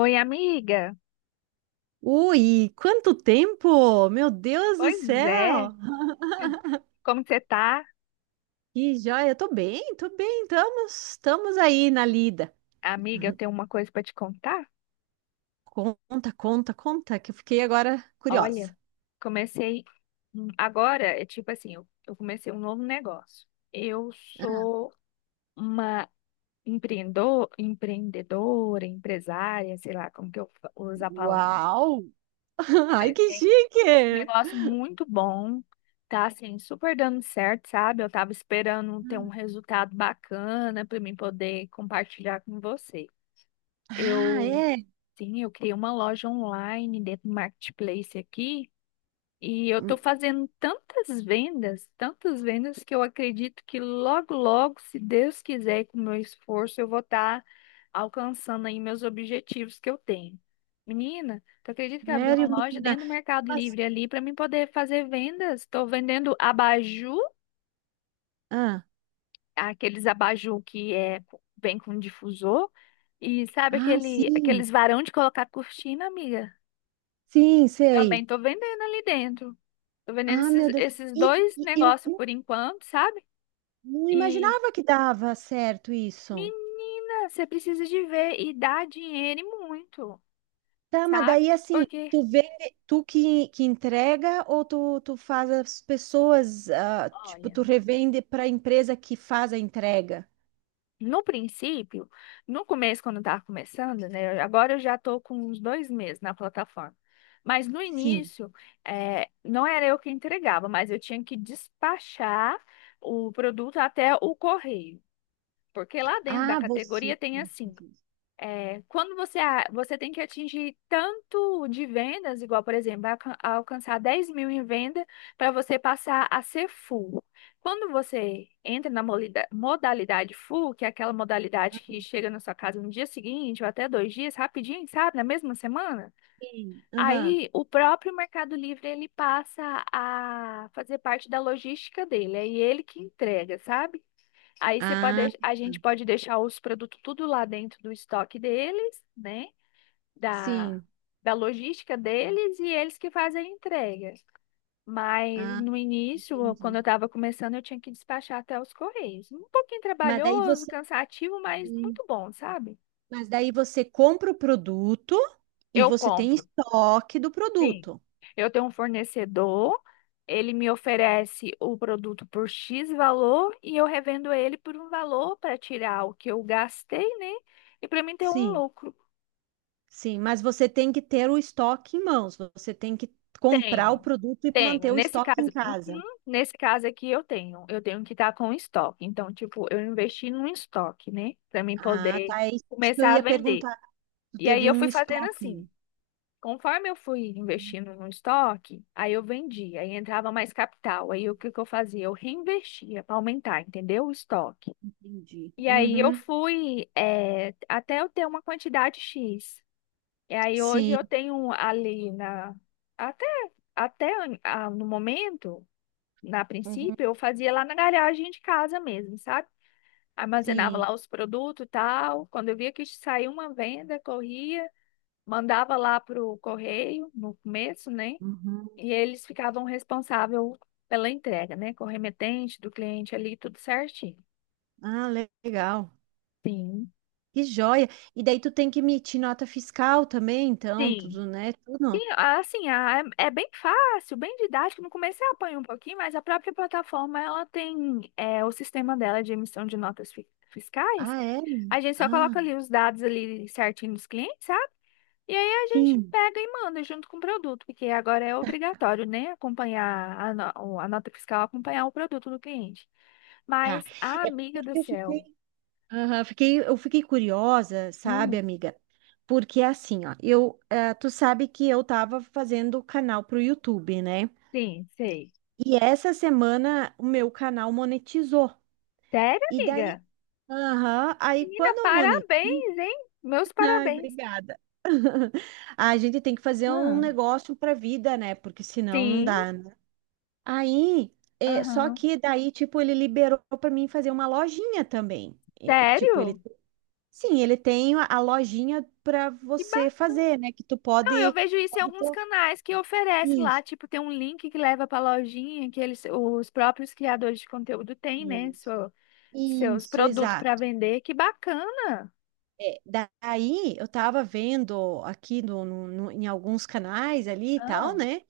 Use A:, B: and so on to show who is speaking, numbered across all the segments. A: Oi, amiga.
B: Ui, quanto tempo! Meu Deus do
A: Pois é.
B: céu!
A: Como que você tá?
B: Que joia! Tô bem, estamos aí na lida.
A: Amiga, eu tenho uma coisa pra te contar.
B: Conta, conta, conta, que eu fiquei agora
A: Olha,
B: curiosa.
A: comecei agora, é tipo assim, eu comecei um novo negócio. Eu sou uma empreendedora, empresária, sei lá como que eu uso a palavra.
B: Uau! Ai,
A: Mas
B: que
A: tem um
B: chique!
A: negócio muito bom, tá assim, super dando certo, sabe? Eu tava esperando ter um resultado bacana pra mim poder compartilhar com você.
B: Ah,
A: Eu,
B: é?
A: sim, eu criei uma loja online dentro do Marketplace aqui e eu estou fazendo tantas vendas que eu acredito que logo, logo, se Deus quiser, e com o meu esforço, eu vou estar alcançando aí meus objetivos que eu tenho. Menina, tu acredita que eu abri uma
B: Sério,
A: loja
B: menina?
A: dentro do Mercado
B: Mas-
A: Livre ali para mim poder fazer vendas? Estou vendendo abajur,
B: ah,
A: aqueles abajur que é, vem com difusor. E sabe aqueles
B: sim,
A: varão de colocar cortina, amiga?
B: sim, sei.
A: Também tô vendendo ali dentro. Tô vendendo
B: Ah, meu Deus.
A: esses
B: E,
A: dois
B: e eu
A: negócios por enquanto, sabe?
B: não
A: E,
B: imaginava que dava certo isso.
A: menina, você precisa de ver e dar dinheiro e muito,
B: Tá, mas
A: sabe?
B: daí assim,
A: Porque,
B: tu vende, tu que entrega ou tu faz as pessoas, tipo,
A: olha.
B: tu revende para a empresa que faz a entrega?
A: No princípio, no começo, quando eu estava começando, né? Agora eu já estou com uns 2 meses na plataforma. Mas no
B: Sim.
A: início, não era eu que entregava, mas eu tinha que despachar o produto até o correio. Porque lá dentro da
B: Ah, você
A: categoria tem
B: que
A: assim.
B: faz isso.
A: É, quando você, você tem que atingir tanto de vendas, igual, por exemplo, alcançar 10 mil em venda para você passar a ser full. Quando você entra na modalidade full, que é aquela modalidade que chega na sua casa no dia seguinte ou até 2 dias, rapidinho, sabe, na mesma semana,
B: Sim. Aham.
A: aí o próprio Mercado Livre ele passa a fazer parte da logística dele, é ele que entrega, sabe? Aí você pode,
B: Ah,
A: a gente
B: tá.
A: pode deixar os produtos tudo lá dentro do estoque deles, né? Da,
B: Sim.
A: da logística deles e eles que fazem a entrega. Mas
B: Ah,
A: no início, quando
B: entendi.
A: eu estava começando, eu tinha que despachar até os correios. Um pouquinho
B: Mas daí
A: trabalhoso,
B: você,
A: cansativo, mas
B: Hum.
A: muito bom, sabe?
B: Mas daí você compra o produto e
A: Eu
B: você tem
A: compro.
B: estoque do
A: Sim.
B: produto.
A: Eu tenho um fornecedor, ele me oferece o produto por X valor e eu revendo ele por um valor para tirar o que eu gastei, né? E para mim ter um
B: Sim.
A: lucro.
B: Sim, mas você tem que ter o estoque em mãos, você tem que comprar o
A: Tenho,
B: produto e
A: tenho.
B: manter o
A: Nesse
B: estoque em
A: caso, uhum,
B: casa.
A: nesse caso aqui eu tenho. Eu tenho que estar com estoque. Então, tipo, eu investi num estoque, né? Para mim
B: Ah,
A: poder
B: tá, é isso que eu
A: começar a
B: ia
A: vender.
B: perguntar. Tu
A: E aí
B: teve
A: eu
B: um
A: fui fazendo
B: estoque, né?
A: assim. Conforme eu fui investindo no estoque, aí eu vendia, aí entrava mais capital. Aí o que que eu fazia? Eu reinvestia para aumentar, entendeu? O estoque.
B: Entendi.
A: E aí eu
B: Uhum,
A: fui até eu ter uma quantidade X. E aí hoje eu
B: sim,
A: tenho ali na. Até, no momento, na
B: uhum,
A: princípio, eu fazia lá na garagem de casa mesmo, sabe? Armazenava lá
B: sim.
A: os produtos e tal. Quando eu via que saiu uma venda, corria, mandava lá pro correio no começo, né?
B: Uhum.
A: E eles ficavam responsável pela entrega, né? Com o remetente do cliente ali, tudo certinho.
B: Ah, legal.
A: Sim.
B: Que joia. E daí tu tem que emitir nota fiscal também, então,
A: Sim.
B: tudo, né? Tudo.
A: E, assim, é bem fácil, bem didático. No começo eu apanho um pouquinho, mas a própria plataforma, ela tem é, o sistema dela de emissão de notas fiscais.
B: Ah, é?
A: A gente só
B: Ah,
A: coloca ali os dados ali certinho dos clientes, sabe? E aí a gente
B: sim.
A: pega e manda junto com o produto, porque agora é obrigatório, né? Acompanhar a, no- a nota fiscal, acompanhar o produto do cliente.
B: Tá.
A: Mas, a
B: É
A: amiga do
B: porque eu fiquei
A: céu.
B: Curiosa, sabe,
A: Hum,
B: amiga? Porque assim, ó, tu sabe que eu tava fazendo canal pro YouTube, né?
A: sim, sei.
B: E essa semana o meu canal monetizou.
A: Sério,
B: E daí,
A: amiga?
B: aham, aí
A: Menina,
B: quando eu monetizo,
A: parabéns, hein? Meus
B: ai,
A: parabéns.
B: obrigada. A gente tem que fazer um
A: Ah,
B: negócio pra vida, né? Porque senão não
A: sim,
B: dá, né? Aí, só
A: aham.
B: que daí, tipo, ele liberou pra mim fazer uma lojinha também. Eh, tipo,
A: Sério?
B: ele Sim, ele tem a lojinha para
A: Que
B: você
A: bacana.
B: fazer, né? Que tu
A: Eu
B: pode,
A: vejo isso em
B: pode ter
A: alguns canais que oferece lá,
B: isso,
A: tipo, tem um link que leva pra lojinha que eles, os próprios criadores de conteúdo têm, né?
B: isso,
A: Seus
B: isso,
A: produtos pra
B: exato.
A: vender. Que bacana.
B: É, daí eu tava vendo aqui em alguns canais ali e
A: Ah,
B: tal, né?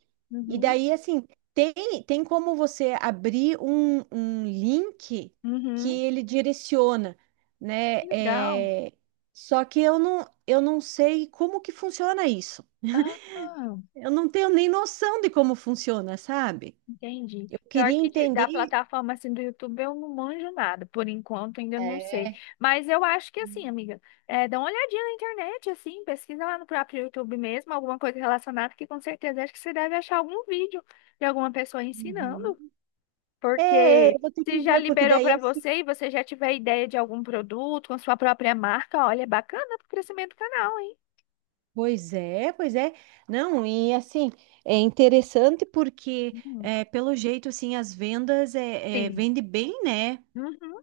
B: E
A: uhum,
B: daí assim tem tem como você abrir um link que
A: uhum.
B: ele direciona, né?
A: Legal.
B: É, só que eu não sei como que funciona isso.
A: Ah.
B: Eu não tenho nem noção de como funciona, sabe?
A: Entendi.
B: Eu
A: Pior
B: queria
A: que da
B: entender.
A: plataforma assim do YouTube eu não manjo nada, por enquanto ainda não sei.
B: É,
A: Mas eu acho que assim, amiga, é, dá uma olhadinha na internet, assim, pesquisa lá no próprio YouTube mesmo, alguma coisa relacionada, que com certeza acho que você deve achar algum vídeo de alguma pessoa ensinando.
B: uhum. É, é, eu
A: Porque
B: vou ter que
A: se já
B: ver, porque
A: liberou
B: daí
A: para
B: assim.
A: você e você já tiver ideia de algum produto com sua própria marca, olha, é bacana pro crescimento do canal, hein?
B: Pois é, pois é. Não, e assim, é interessante porque,
A: Hum.
B: é, pelo jeito, assim, as vendas
A: Sim.
B: vende bem, né?
A: Uhum.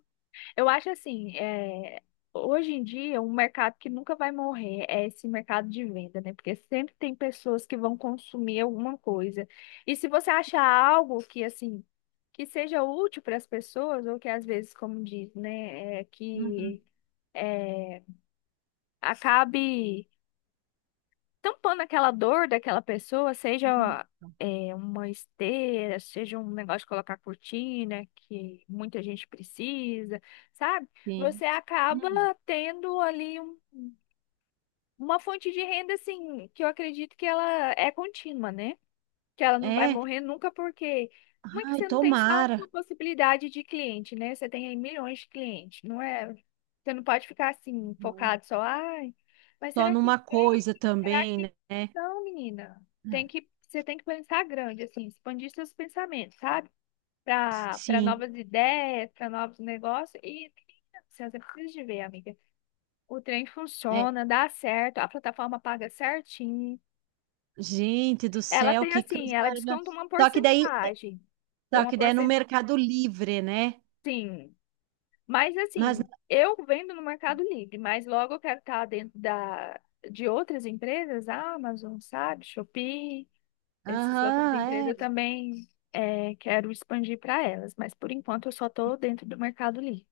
A: Eu acho assim, é, hoje em dia, um mercado que nunca vai morrer é esse mercado de venda, né? Porque sempre tem pessoas que vão consumir alguma coisa. E se você achar algo que, assim, que seja útil para as pessoas, ou que às vezes, como diz, né, é,
B: Uhum.
A: que é, acabe tampando aquela dor daquela pessoa, seja é, uma esteira, seja um negócio de colocar cortina, que muita gente precisa, sabe? Você
B: Sim.
A: acaba
B: Uhum.
A: tendo ali uma fonte de renda, assim, que eu acredito que ela é contínua, né? que ela não vai
B: É.
A: morrer nunca, porque não é que
B: Ai,
A: você não tem só uma
B: tomara.
A: possibilidade de cliente, né? Você tem aí milhões de clientes, não é? Você não pode ficar assim,
B: Uhum.
A: focado só, ai, mas
B: Só
A: será que
B: numa
A: tem?
B: coisa
A: Será
B: também,
A: que.
B: né? É.
A: Não, menina. Tem que, você tem que pensar grande, assim, expandir seus pensamentos, sabe? Para
B: Sim.
A: novas ideias, para novos negócios. E assim, você precisa de ver, amiga. O trem
B: É.
A: funciona, dá certo, a plataforma paga certinho.
B: Gente do
A: Ela
B: céu,
A: tem
B: que
A: assim,
B: coisa
A: ela
B: maravilhosa.
A: desconta uma
B: Só que daí,
A: porcentagem. Tem
B: só
A: uma
B: que daí é no
A: porcentagem,
B: Mercado Livre, né?
A: sim. Mas
B: Mas
A: assim, eu vendo no Mercado Livre, mas logo eu quero estar dentro de outras empresas, Amazon, sabe, Shopee, essas outras empresas
B: Aham,
A: eu
B: é.
A: também quero expandir para elas. Mas por enquanto eu só estou dentro do Mercado Livre.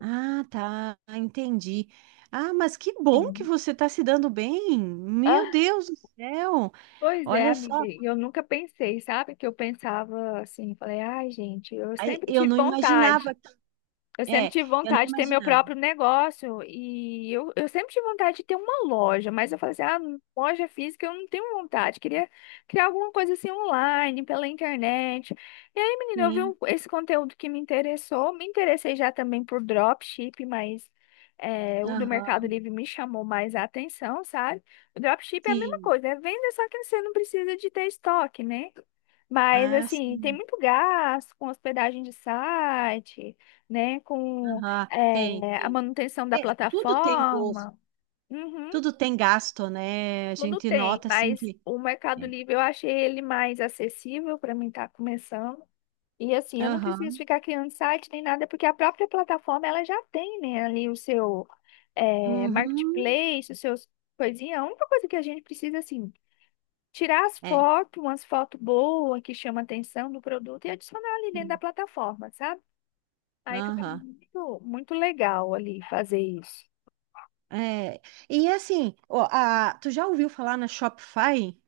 B: Ah, tá, entendi. Ah, mas que bom que
A: Sim.
B: você está se dando bem. Meu
A: Ah,
B: Deus do céu.
A: pois é,
B: Olha
A: amiga.
B: só,
A: E eu nunca pensei, sabe? Que eu pensava assim, falei, ai, gente, eu
B: ai,
A: sempre
B: eu
A: tive
B: não imaginava,
A: vontade. Eu
B: é,
A: sempre tive
B: eu não
A: vontade de ter meu
B: imaginava.
A: próprio negócio e eu sempre tive vontade de ter uma loja, mas eu falei assim, ah, loja física eu não tenho vontade, queria criar alguma coisa assim online, pela internet. E aí, menina, eu vi
B: Sim,
A: esse conteúdo que me interessou, me interessei já também por dropship, mas é, o do Mercado
B: aham,
A: Livre me chamou mais a atenção, sabe? O dropship é a mesma
B: sim.
A: coisa, é venda, só que você não precisa de ter estoque, né? Mas,
B: Ah,
A: assim, tem
B: sim.
A: muito gasto com hospedagem de site, né? Com
B: Aham, tem,
A: é, a
B: tem.
A: manutenção da
B: É, tudo tem gosto,
A: plataforma. Uhum,
B: tudo tem gasto, né? A
A: tudo
B: gente
A: tem,
B: nota assim
A: mas
B: que.
A: o Mercado
B: É.
A: Livre eu achei ele mais acessível para mim estar começando. E assim, eu não preciso
B: Aham,
A: ficar criando site nem nada, porque a própria plataforma ela já tem, né, ali o seu é,
B: uhum,
A: marketplace, os seus coisinhas. A única coisa que a gente precisa, assim, tirar as
B: é,
A: fotos, umas fotos boas que chamam a atenção do produto e adicionar ali dentro da
B: sim,
A: plataforma, sabe? Aí fica
B: aham.
A: muito, muito legal ali fazer isso.
B: É, e assim, ó, tu já ouviu falar na Shopify?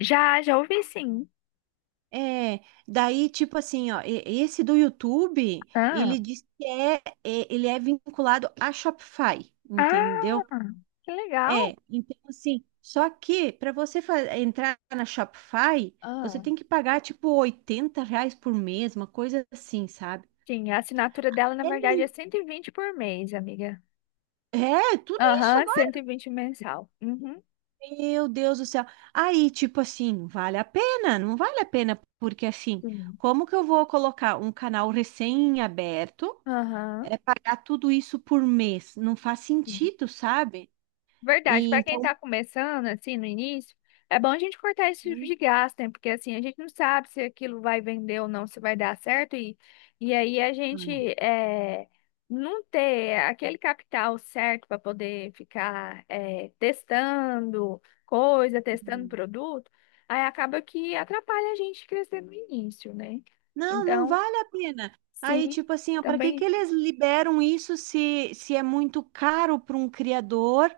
A: Já, já ouvi sim.
B: É, daí, tipo assim, ó, esse do YouTube,
A: Ah,
B: ele diz que é, ele é vinculado a Shopify, entendeu?
A: ah, que legal.
B: É, então assim, só que para você entrar na Shopify, você
A: Ah.
B: tem que pagar tipo R$ 80 por mês, uma coisa assim, sabe?
A: Sim, a assinatura dela, na
B: É
A: verdade, é
B: muito.
A: 120 por mês, amiga.
B: É, tudo isso
A: Aham, cento
B: agora.
A: e vinte mensal. Uhum.
B: Meu Deus do céu. Aí, tipo assim, vale a pena? Não vale a pena, porque assim,
A: Sim.
B: como que eu vou colocar um canal recém-aberto?
A: Aham.
B: É pagar tudo isso por mês. Não faz sentido, sabe?
A: Verdade,
B: E
A: para quem
B: então,
A: está começando, assim, no início, é bom a gente cortar esse tipo
B: Hum,
A: de gasto, né? Porque assim, a gente não sabe se aquilo vai vender ou não, se vai dar certo, e aí a gente
B: hum.
A: é, não ter aquele capital certo para poder ficar é, testando coisa, testando produto, aí acaba que atrapalha a gente crescer no início, né?
B: não, não
A: Então,
B: vale a pena. Aí,
A: sim,
B: tipo assim, ó, para que que
A: também
B: eles liberam isso se é muito caro para um criador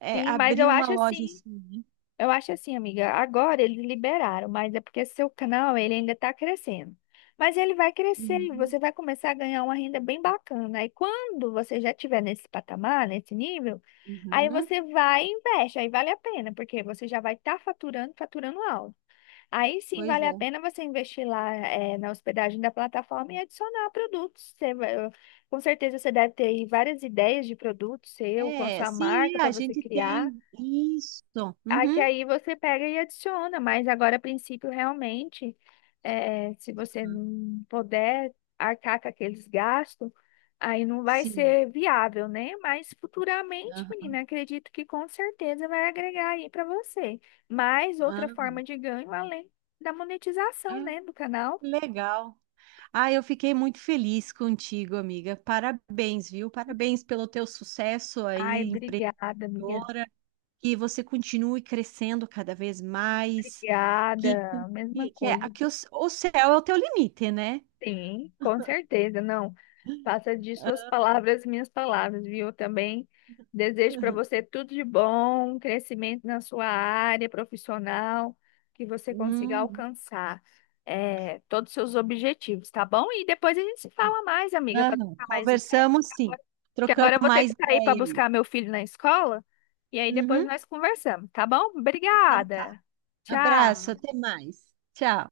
A: sim, mas eu
B: abrir uma
A: acho
B: loja
A: assim.
B: assim, né?
A: Eu acho assim, amiga, agora eles liberaram, mas é porque seu canal ele ainda está crescendo. Mas ele vai crescer e
B: Uhum,
A: você vai começar a ganhar uma renda bem bacana. Aí quando você já estiver nesse patamar, nesse nível, aí
B: uhum.
A: você vai e investe, aí vale a pena, porque você já vai estar faturando, faturando alto. Aí sim
B: Pois
A: vale a
B: é.
A: pena você investir lá na hospedagem da plataforma e adicionar produtos. Com certeza você deve ter aí várias ideias de produtos seu, com a
B: É,
A: sua
B: sim,
A: marca
B: é,
A: para
B: a
A: você
B: gente
A: criar
B: tem isso.
A: aqui
B: Uhum,
A: aí você pega e adiciona, mas agora, a princípio, realmente, se você
B: Uhum.
A: não puder arcar com aqueles gastos, aí não vai
B: Sim.
A: ser viável, né? Mas futuramente,
B: Aham.
A: menina, acredito que com certeza vai agregar aí para você. Mais outra
B: Ah,
A: forma de ganho além da monetização,
B: Ah,
A: né, do canal.
B: que legal. Ah, eu fiquei muito feliz contigo, amiga. Parabéns, viu? Parabéns pelo teu sucesso
A: Ai,
B: aí,
A: obrigada, amiga.
B: empreendedora. Que você continue crescendo cada vez mais. Que,
A: Obrigada. Mesma
B: que, que, é,
A: coisa.
B: que o céu é o teu limite, né?
A: Sim, com certeza, não. Faça de suas palavras minhas palavras, viu? Também desejo para
B: Aham.
A: você tudo de bom, crescimento na sua área profissional, que você consiga
B: Hum,
A: alcançar todos os seus objetivos, tá bom? E depois a gente se fala mais, amiga, para
B: aham,
A: trocar mais ideias.
B: conversamos sim.
A: Agora- porque
B: Trocamos
A: agora eu vou ter
B: mais
A: que sair
B: ideia
A: para
B: aí.
A: buscar meu filho na escola, e aí depois
B: Uhum,
A: nós conversamos, tá bom?
B: então tá.
A: Obrigada. Tchau.
B: Abraço, até mais. Tchau.